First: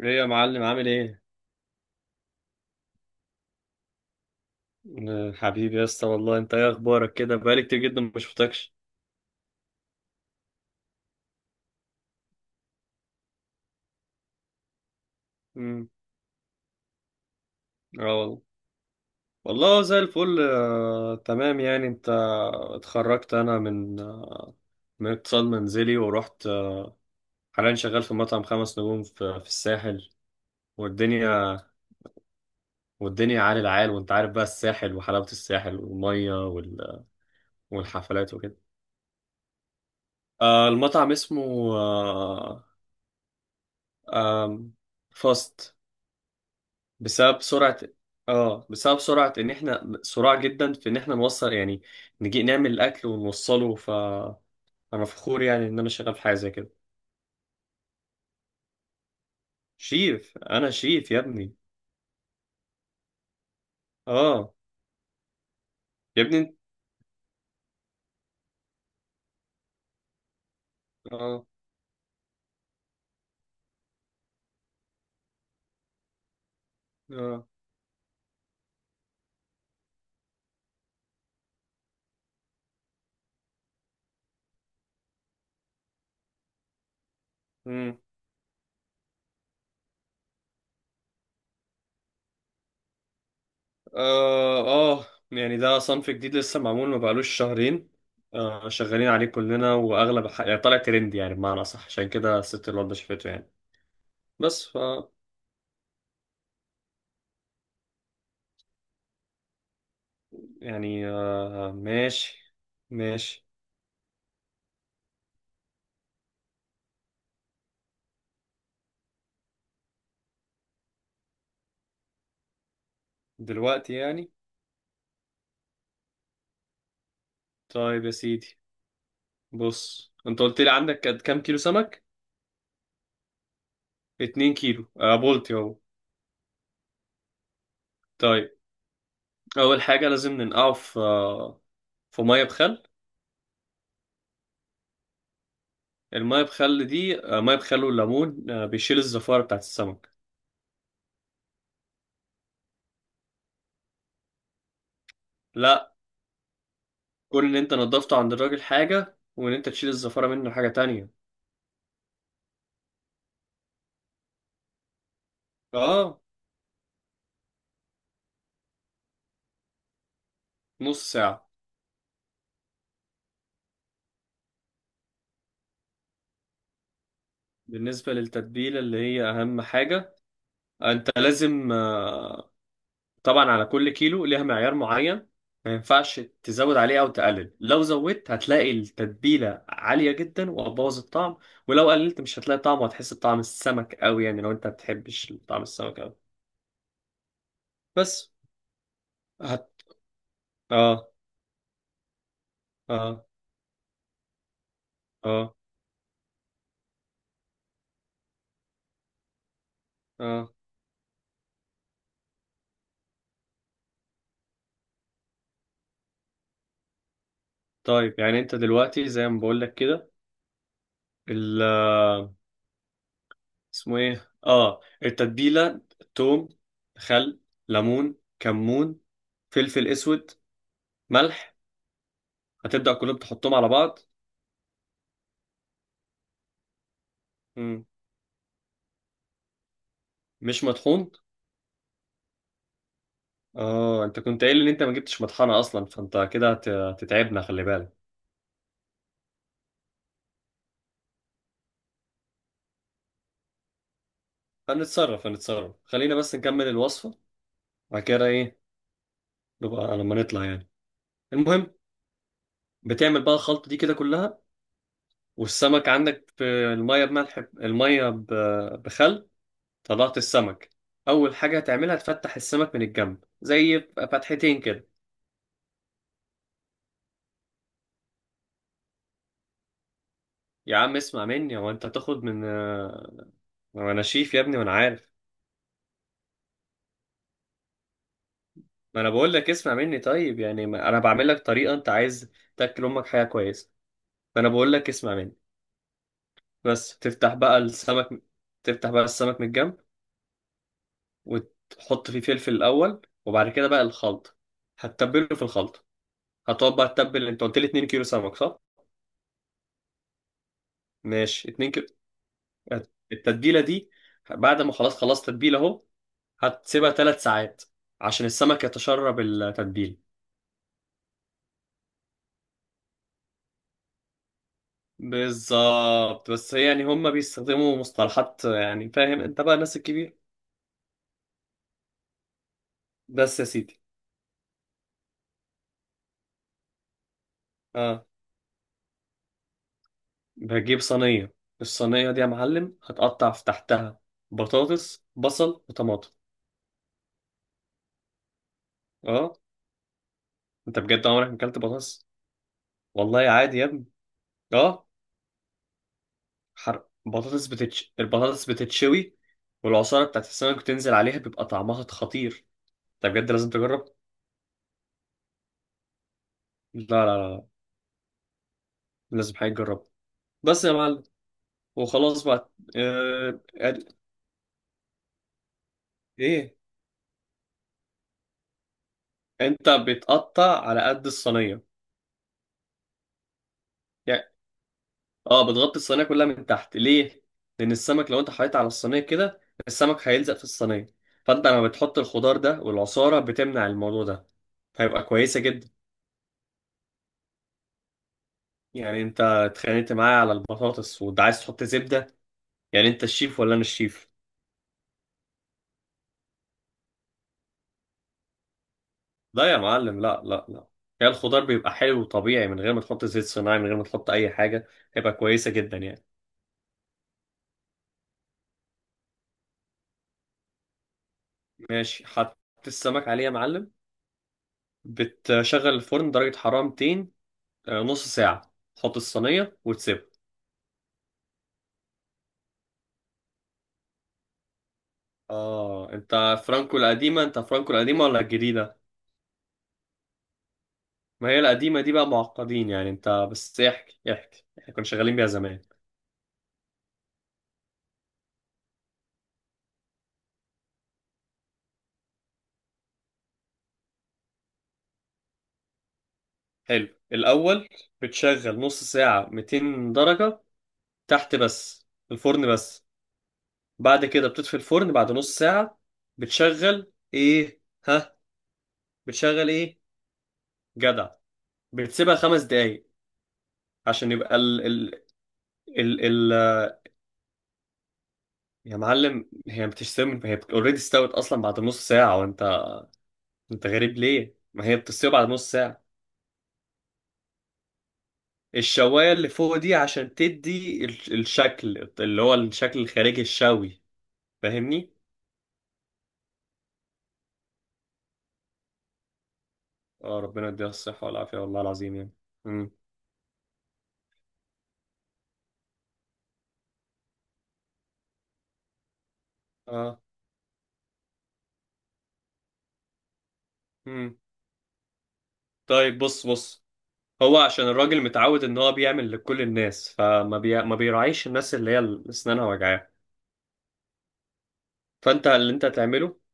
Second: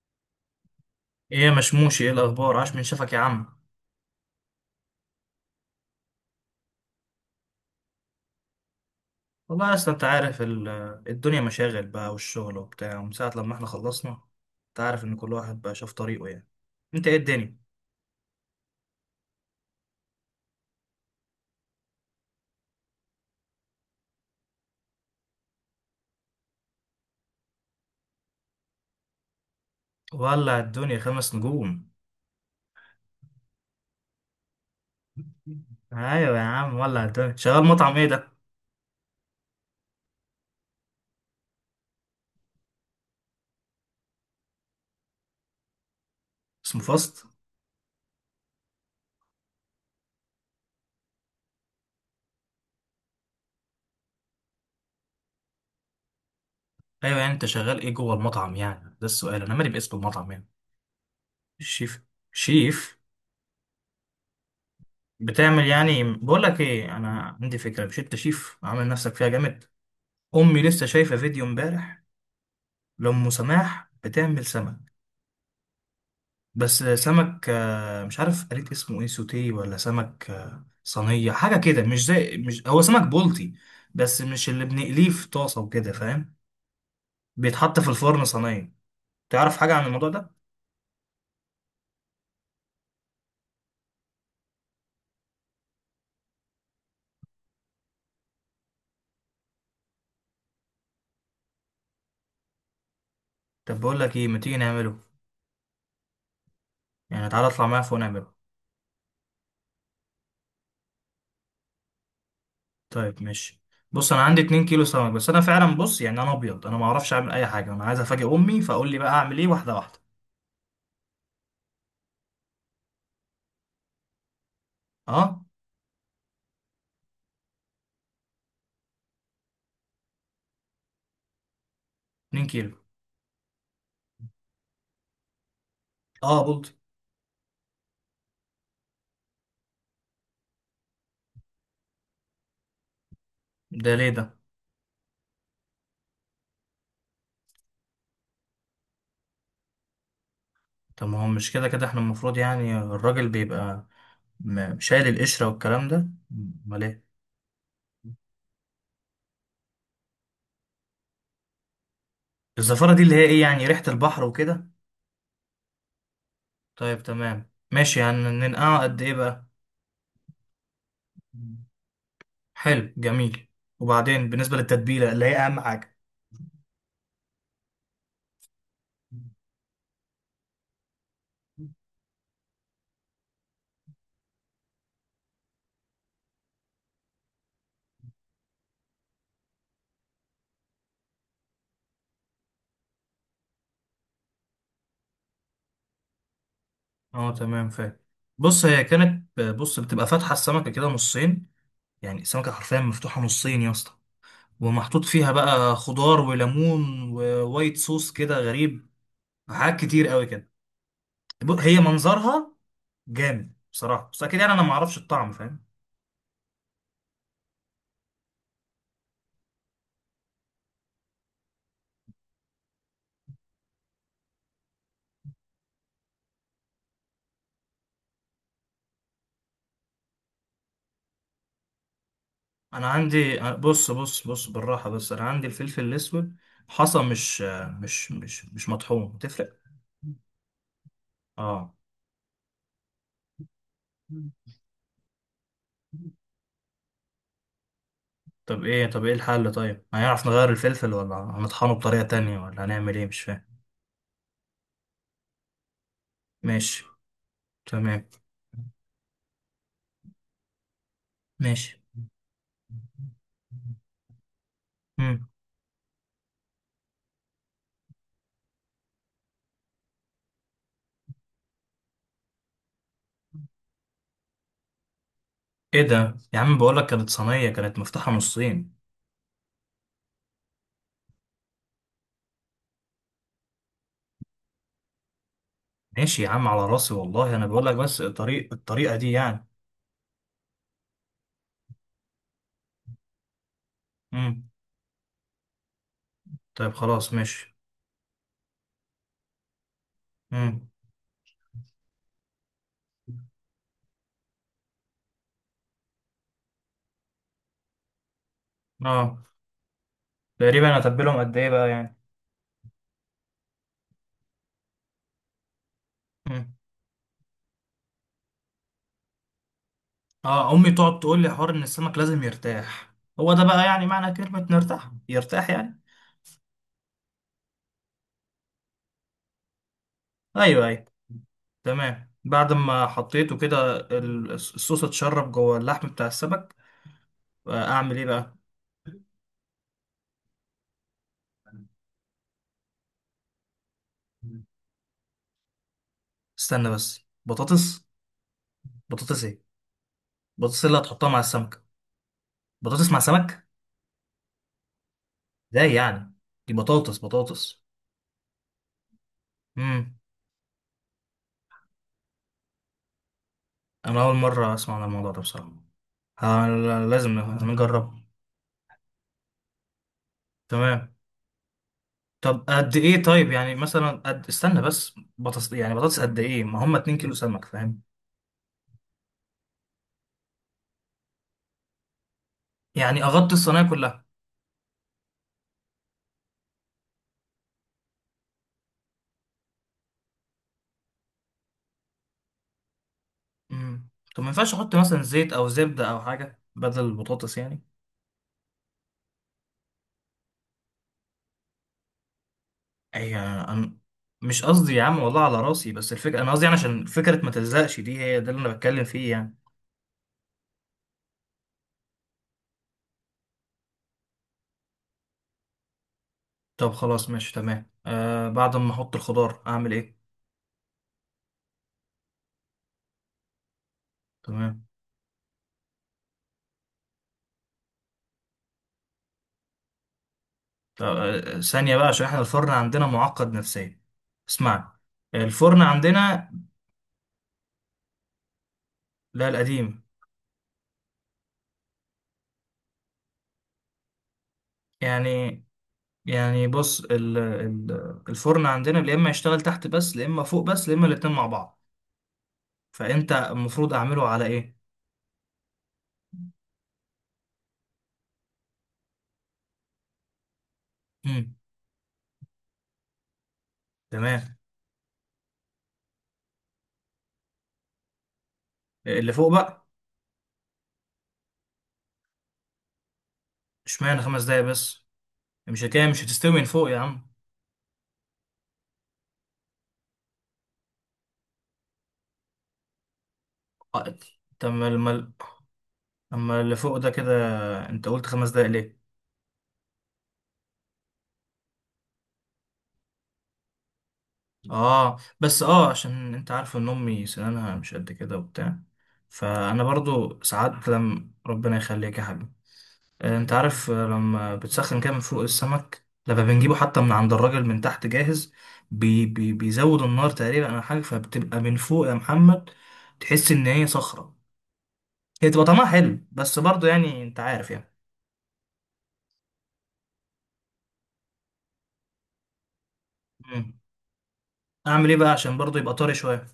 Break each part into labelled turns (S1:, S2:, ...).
S1: ايه يا معلم عامل ايه؟
S2: ايه يا مشموشي، ايه الاخبار؟ عاش من شافك يا عم.
S1: حبيبي يا اسطى، والله انت ايه اخبارك؟ كده بقالي كتير جدا ما شفتكش.
S2: والله اصل انت عارف الدنيا مشاغل بقى والشغل وبتاع، ومن ساعه لما احنا خلصنا انت عارف ان كل واحد بقى
S1: امم
S2: شاف طريقه يعني. انت ايه الدنيا؟
S1: اه والله، والله زي الفل. تمام. يعني انت اتخرجت، انا من من اقتصاد منزلي، ورحت حاليا شغال في مطعم خمس نجوم في الساحل.
S2: ولع الدنيا خمس
S1: والدنيا،
S2: نجوم.
S1: والدنيا عال العال. وانت عارف بقى الساحل، وحلاوة الساحل
S2: ايوه يا
S1: والمية
S2: عم، ولع الدنيا. شغال مطعم ايه ده؟
S1: والحفلات وكده. المطعم اسمه آه، آم، فاست.
S2: اسمه فاست.
S1: بسبب سرعة، اه بسبب سرعة ان احنا سرعة جدا في ان احنا نوصل، يعني نجي نعمل الاكل ونوصله. فانا فخور يعني ان انا شغال في حاجة زي كده.
S2: ايوه يعني انت شغال ايه جوه المطعم؟ يعني ده السؤال، انا مالي باسم المطعم
S1: شيف،
S2: يعني.
S1: انا شيف يا ابني.
S2: الشيف؟ شيف؟
S1: اه.
S2: بتعمل يعني،
S1: يا ابني
S2: بقول
S1: انت-
S2: لك ايه، انا عندي فكره. مش انت شيف عامل نفسك فيها جامد؟ امي لسه شايفه
S1: اه.
S2: فيديو امبارح لأم سماح بتعمل سمك. بس سمك
S1: اه.
S2: مش عارف قريت اسمه ايه، سوتيه ولا سمك صينية، حاجة كده. مش زي، مش هو سمك بولتي بس مش اللي بنقليه في طاسة وكده، فاهم؟ بيتحط في
S1: امم.
S2: الفرن صينية. تعرف حاجة عن الموضوع ده؟
S1: اه. اه يعني ده صنف جديد لسه معمول، ما بقالوش شهرين. آه، شغالين عليه كلنا، واغلب يعني طالع ترند، يعني بمعنى اصح، عشان كده الست الواد شافته يعني.
S2: طب بقول لك ايه، ما تيجي
S1: بس ف،
S2: نعمله؟ يعني تعالى اطلع معايا فوق نعمله.
S1: يعني آه ماشي.
S2: طيب
S1: ماشي.
S2: ماشي. بص انا عندي 2 كيلو سمك، بس انا فعلا، بص يعني انا ابيض، انا ما اعرفش اعمل اي حاجة، انا عايز افاجئ امي، فاقول لي بقى اعمل ايه، واحدة واحدة.
S1: دلوقتي يعني؟
S2: اه.
S1: طيب يا سيدي، بص، انت قلت لي عندك قد كام كيلو سمك؟
S2: 2 كيلو.
S1: 2 كيلو آه، بولتي اهو.
S2: اه، بولتي.
S1: طيب، اول حاجه لازم ننقعه في في ميه بخل.
S2: ده ليه ده؟
S1: الميه بخل دي، آه، ميه بخل والليمون، آه، بيشيل الزفاره بتاعت السمك.
S2: طب ما هو مش كده كده احنا المفروض، يعني الراجل بيبقى شايل القشرة والكلام
S1: لا،
S2: ده. امال ايه؟
S1: كون ان انت نضفته عند الراجل حاجه، وان انت تشيل الزفاره منه حاجه تانية.
S2: الزفارة دي اللي هي ايه يعني، ريحة البحر وكده؟
S1: اه.
S2: طيب تمام ماشي. يعني ننقعه قد ايه بقى؟
S1: نص ساعه.
S2: حلو، جميل. وبعدين بالنسبة للتتبيلة اللي هي اهم حاجة.
S1: بالنسبه للتتبيله اللي هي اهم حاجه، انت لازم آه، طبعا على كل كيلو ليها معيار معين. ما ينفعش تزود عليه او تقلل. لو زودت هتلاقي التتبيله عاليه جدا وهتبوظ الطعم، ولو قللت مش هتلاقي طعم وهتحس بطعم السمك قوي، يعني لو انت ما بتحبش طعم السمك قوي.
S2: اه تمام، فاهم.
S1: بس.
S2: بص، هي كانت،
S1: هت...
S2: بص، بتبقى فاتحة السمكة كده
S1: اه.
S2: نصين. يعني السمكة حرفيا مفتوحة
S1: اه.
S2: نصين يا اسطى، ومحطوط فيها
S1: اه.
S2: بقى خضار وليمون ووايت صوص كده، غريب، حاجات كتير قوي كده.
S1: اه.
S2: هي منظرها جامد بصراحة، بس أكيد يعني أنا ما أعرفش الطعم، فاهم؟
S1: طيب، يعني انت دلوقتي زي ما بقول لك كده، ال اسمه ايه، اه، التتبيله: توم، خل، ليمون، كمون، فلفل اسود، ملح.
S2: أنا
S1: هتبدأ كلهم
S2: عندي،
S1: تحطهم على
S2: بص
S1: بعض.
S2: بص بص بالراحة، بس أنا عندي الفلفل الأسود حصى، مش مطحون، تفرق؟
S1: مش مطحون؟
S2: اه.
S1: اه، انت كنت قايل ان انت ما جبتش مطحنه اصلا، فانت كده هتتعبنا، خلي بالك.
S2: طب إيه، طب إيه الحل؟ طيب هنعرف نغير الفلفل ولا هنطحنه بطريقة تانية ولا هنعمل إيه؟ مش فاهم.
S1: هنتصرف، هنتصرف، خلينا بس نكمل
S2: ماشي.
S1: الوصفه. بعد
S2: تمام.
S1: كده ايه؟ نبقى لما نطلع يعني. المهم،
S2: ماشي.
S1: بتعمل بقى الخلطه دي كده كلها،
S2: مم.
S1: والسمك عندك في الميه بملح، الميه بخل. طلعت السمك، اول حاجه هتعملها تفتح السمك من الجنب زي فتحتين كده.
S2: إيه ده يا عم، بقولك كانت صينية كانت مفتوحة نصين.
S1: يا عم اسمع مني، هو انت هتاخد من وانا شيف يا ابني وانا عارف.
S2: ماشي يا عم، على راسي والله، أنا بقولك بس الطريق، الطريقة
S1: ما
S2: دي
S1: انا بقول
S2: يعني.
S1: لك اسمع مني. طيب يعني ما انا بعمل لك طريقه انت عايز تاكل امك حاجه كويسه،
S2: مم.
S1: فانا بقول لك اسمع مني.
S2: طيب
S1: بس
S2: خلاص
S1: تفتح
S2: ماشي.
S1: بقى السمك، تفتح بقى السمك من الجنب،
S2: مم.
S1: وتحط فيه فلفل الاول، وبعد كده بقى الخلط، هتتبله في الخلط. هتقعد بقى تتبل. انت قلت لي 2 كيلو سمك صح؟
S2: اه. تقريبا اتبلهم قد
S1: ماشي،
S2: ايه بقى
S1: 2 كيلو.
S2: يعني؟
S1: التتبيله دي، بعد ما خلاص خلاص تتبيله اهو،
S2: مم.
S1: هتسيبها 3 ساعات عشان السمك يتشرب التتبيله.
S2: اه. امي تقعد تقول لي حوار ان السمك لازم يرتاح. هو ده بقى يعني معنى كلمة نرتاح، يرتاح يعني؟
S1: بالظبط، بس يعني هم بيستخدموا مصطلحات، يعني فاهم انت بقى الناس الكبير.
S2: ايوه، ايوه. تمام. بعد ما حطيته
S1: بس يا
S2: كده
S1: سيدي.
S2: الصوص اتشرب جوه اللحم بتاع السمك. اعمل ايه
S1: اه.
S2: بقى؟
S1: بجيب صينية، الصينية دي يا معلم هتقطع في تحتها بطاطس، بصل، وطماطم.
S2: استنى بس، بطاطس؟ بطاطس
S1: اه.
S2: ايه؟ بطاطس اللي
S1: انت بجد
S2: هتحطها مع
S1: عمرك ما اكلت
S2: السمكة؟
S1: بطاطس؟
S2: بطاطس مع
S1: والله
S2: سمك؟
S1: عادي يا ابني. اه.
S2: ازاي يعني؟ دي
S1: حر،
S2: بطاطس
S1: بطاطس
S2: بطاطس.
S1: بتتش البطاطس بتتشوي،
S2: امم.
S1: والعصارة بتاعت السمك بتنزل عليها، بيبقى طعمها خطير. انت بجد لازم تجرب.
S2: انا اول مرة اسمع عن الموضوع ده بصراحة. ه-
S1: لا لا
S2: لازم
S1: لا لا،
S2: لازم نجربه.
S1: لازم حاجة تجرب، بس يا
S2: تمام.
S1: معلم. وخلاص
S2: طب
S1: بقى.
S2: قد ايه؟ طيب
S1: آه...
S2: يعني مثلا
S1: اد-
S2: قد، استنى بس، بطاطس يعني بطاطس قد ايه؟
S1: ايه،
S2: ما هم 2 كيلو سمك، فاهم؟
S1: انت بتقطع على قد الصينيه.
S2: يعني اغطي الصينيه كلها؟
S1: يعني اه، بتغطي الصينيه كلها من تحت. ليه؟ لان السمك لو انت حطيت على الصينيه كده، السمك هيلزق في الصينيه، فانت لما بتحط الخضار ده، والعصاره بتمنع
S2: امم.
S1: الموضوع
S2: طب ما
S1: ده،
S2: ينفعش احط مثلا
S1: فيبقى
S2: زيت
S1: كويسه
S2: او
S1: جدا.
S2: زبده او حاجه بدل البطاطس يعني؟
S1: يعني انت اتخانقت معايا على البطاطس وانت عايز تحط زبده؟ يعني انت
S2: اي
S1: الشيف ولا انا
S2: انا؟
S1: الشيف؟
S2: مش قصدي يا عم، والله على راسي، بس الفكره، انا قصدي يعني عشان فكره ما تلزقش، دي هي ده اللي انا بتكلم فيه يعني.
S1: لا يا معلم، لا لا لا، هي الخضار بيبقى حلو وطبيعي من غير ما تحط زيت صناعي، من غير ما تحط اي حاجه. هيبقى كويسه جدا يعني.
S2: طب خلاص ماشي، تمام. آه، بعد ما احط الخضار اعمل ايه؟
S1: ماشي، حط السمك عليه يا معلم.
S2: تمام.
S1: بتشغل الفرن درجة حرارة 200. نص ساعة تحط الصينية وتسيبها.
S2: طب آه، ثانيه بقى، عشان احنا الفرن عندنا معقد نفسيا. اسمعني، الفرن
S1: اه،
S2: عندنا،
S1: انت فرانكو القديمة؟ انت فرانكو القديمة ولا الجديدة؟
S2: لا القديم
S1: ما هي القديمة دي بقى معقدين، يعني انت بس احكي احكي، احنا كنا شغالين بيها
S2: يعني.
S1: زمان.
S2: يعني بص، الفرن عندنا يا اما يشتغل تحت بس، يا اما فوق بس، يا اما الاتنين مع بعض. فانت المفروض اعمله على ايه؟
S1: حلو، الأول بتشغل نص ساعة 200 درجة
S2: امم.
S1: تحت بس، الفرن بس. بعد
S2: تمام.
S1: كده بتطفي الفرن بعد نص ساعة. بتشغل ايه؟ ها.
S2: اللي فوق
S1: بتشغل
S2: بقى؟
S1: ايه؟ جدع. بتسيبها خمس دقايق.
S2: اشمعنى
S1: عشان
S2: خمس
S1: يبقى
S2: دقايق بس؟ مش كده مش هتستوي
S1: ال.
S2: من فوق يا عم؟
S1: يا معلم، هي بتستوي، هي اوريدي استوت اصلا بعد نص ساعه، وانت، انت غريب
S2: آه،
S1: ليه؟
S2: طب
S1: ما
S2: ما
S1: هي بتستوي بعد نص ساعه.
S2: اما اللي فوق ده كده انت قلت خمس دقايق ليه؟
S1: الشوايه اللي فوق دي عشان تدي الشكل، اللي هو الشكل الخارجي الشوي، فاهمني.
S2: اه، بس اه، عشان انت عارف ان امي سنانها مش قد كده وبتاع، فانا
S1: اه،
S2: برضو
S1: ربنا يديها
S2: ساعات،
S1: الصحه
S2: لما
S1: والعافيه،
S2: ربنا
S1: والله العظيم
S2: يخليك يا
S1: يعني.
S2: حبيبي.
S1: امم.
S2: انت عارف، لما بتسخن كده من فوق، السمك لما بنجيبه حتى من عند الراجل من تحت جاهز، بي بيزود
S1: اه.
S2: النار تقريبا او حاجه، فبتبقى من فوق يا محمد، تحس ان هي صخره.
S1: امم
S2: هي تبقى طعمها حلو
S1: طيب بص،
S2: بس
S1: بص،
S2: برضو، يعني انت
S1: هو
S2: عارف
S1: عشان
S2: يعني.
S1: الراجل متعود ان هو بيعمل لكل الناس، ما بيراعيش الناس اللي هي اسنانها وجعاها.
S2: مم. اعمل ايه بقى
S1: فانت
S2: عشان
S1: اللي
S2: برضو
S1: انت
S2: يبقى طري
S1: هتعمله،
S2: شويه؟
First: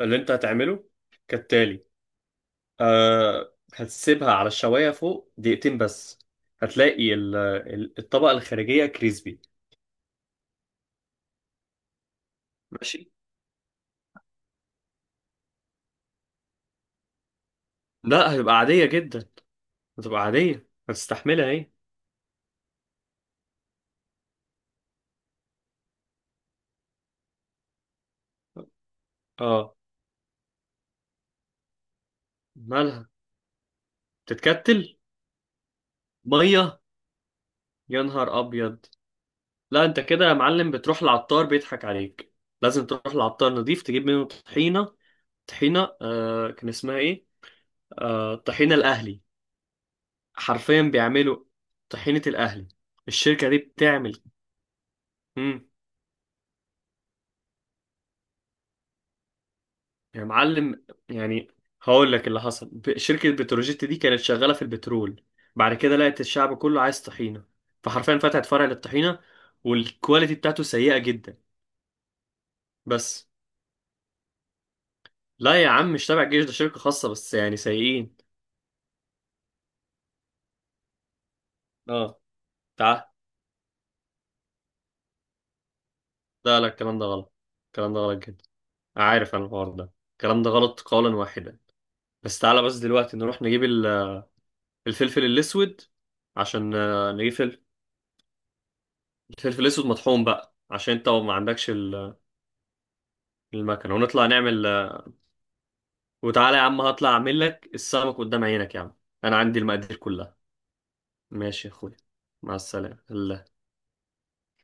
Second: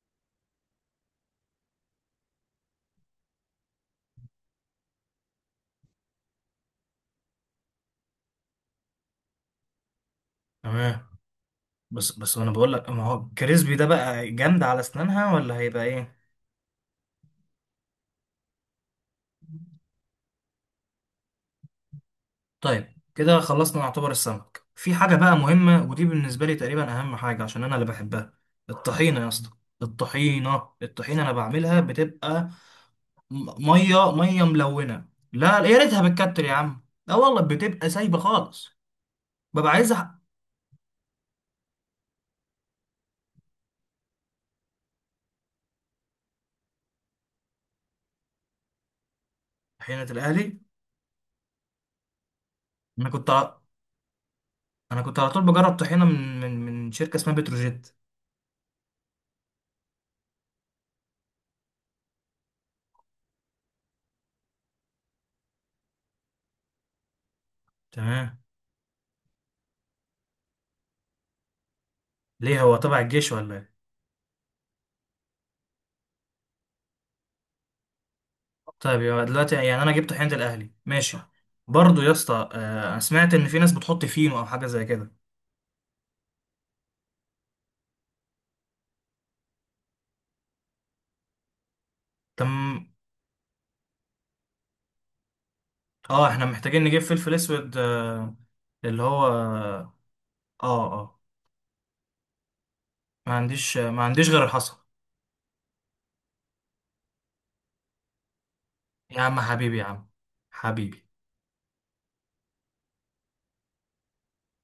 S1: اللي انت هتعمله كالتالي: أه، هتسيبها على الشواية فوق دقيقتين بس، هتلاقي الطبقة الخارجية كريسبي.
S2: تمام. بس بس، انا بقول لك، ما
S1: ماشي.
S2: هو الكريسبي ده بقى جامد على اسنانها، ولا هيبقى ايه؟
S1: لا، هتبقى عادية جدا، هتبقى عادية، هتستحملها ايه.
S2: طيب كده خلصنا نعتبر السمك. في حاجة بقى مهمة، ودي بالنسبة لي تقريبا أهم حاجة عشان أنا اللي بحبها، الطحينة يا اسطى.
S1: اه.
S2: الطحينة، الطحينة أنا بعملها بتبقى
S1: مالها؟
S2: مية مية
S1: بتتكتل؟
S2: ملونة. لا يا ريتها بتكتر يا
S1: مية؟
S2: عم، لا والله بتبقى
S1: يا
S2: سايبة
S1: نهار
S2: خالص.
S1: ابيض.
S2: ببقى
S1: لا،
S2: عايز
S1: انت كده يا معلم بتروح العطار بيضحك عليك. لازم تروح العطار نظيف تجيب منه طحينة. طحينة آه كان اسمها ايه، آه، طحينة الاهلي.
S2: طحينة الأهلي.
S1: حرفيا بيعملوا طحينة الاهلي.
S2: أنا كنت
S1: الشركة
S2: ع-
S1: دي بتعمل.
S2: أنا كنت على طول
S1: مم.
S2: بجرب طحينة من شركة اسمها بتروجيت.
S1: يا معلم، يعني هقول لك اللي حصل، شركة بتروجيت دي كانت شغالة في البترول، بعد كده لقت الشعب كله عايز طحينة، فحرفيا
S2: تمام.
S1: فتحت فرع للطحينة، والكواليتي بتاعته سيئة جدا.
S2: ليه، هو تبع
S1: بس.
S2: الجيش ولا إيه؟
S1: لا يا عم، مش تابع الجيش، ده شركة خاصة، بس يعني سيئين.
S2: طيب يبقى دلوقتي يعني انا جبت حنة الاهلي، ماشي. برضو يا
S1: اه،
S2: اسطى،
S1: تعال،
S2: انا سمعت ان في ناس بتحط فينو او حاجه زي كده.
S1: لا لا، الكلام ده غلط، الكلام ده غلط جدا، عارف انا الحوار ده، الكلام ده غلط قولا واحدا. بس
S2: تم.
S1: تعالى، بس دلوقتي نروح نجيب الفلفل الأسود.
S2: اه احنا
S1: عشان
S2: محتاجين نجيب
S1: نجيب
S2: فلفل
S1: فلفل،
S2: اسود، اللي هو
S1: الفلفل الأسود
S2: اه.
S1: مطحون بقى، عشان انت
S2: اه
S1: ما عندكش
S2: ما عنديش،
S1: المكنة،
S2: ما
S1: ونطلع
S2: عنديش غير
S1: نعمل
S2: الحصى.
S1: وتعالى يا عم، هطلع أعمل لك السمك قدام عينك يا عم.
S2: يا
S1: أنا
S2: عم
S1: عندي
S2: حبيبي، يا
S1: المقادير
S2: عم
S1: كلها.
S2: حبيبي.
S1: ماشي يا أخويا، مع السلامة.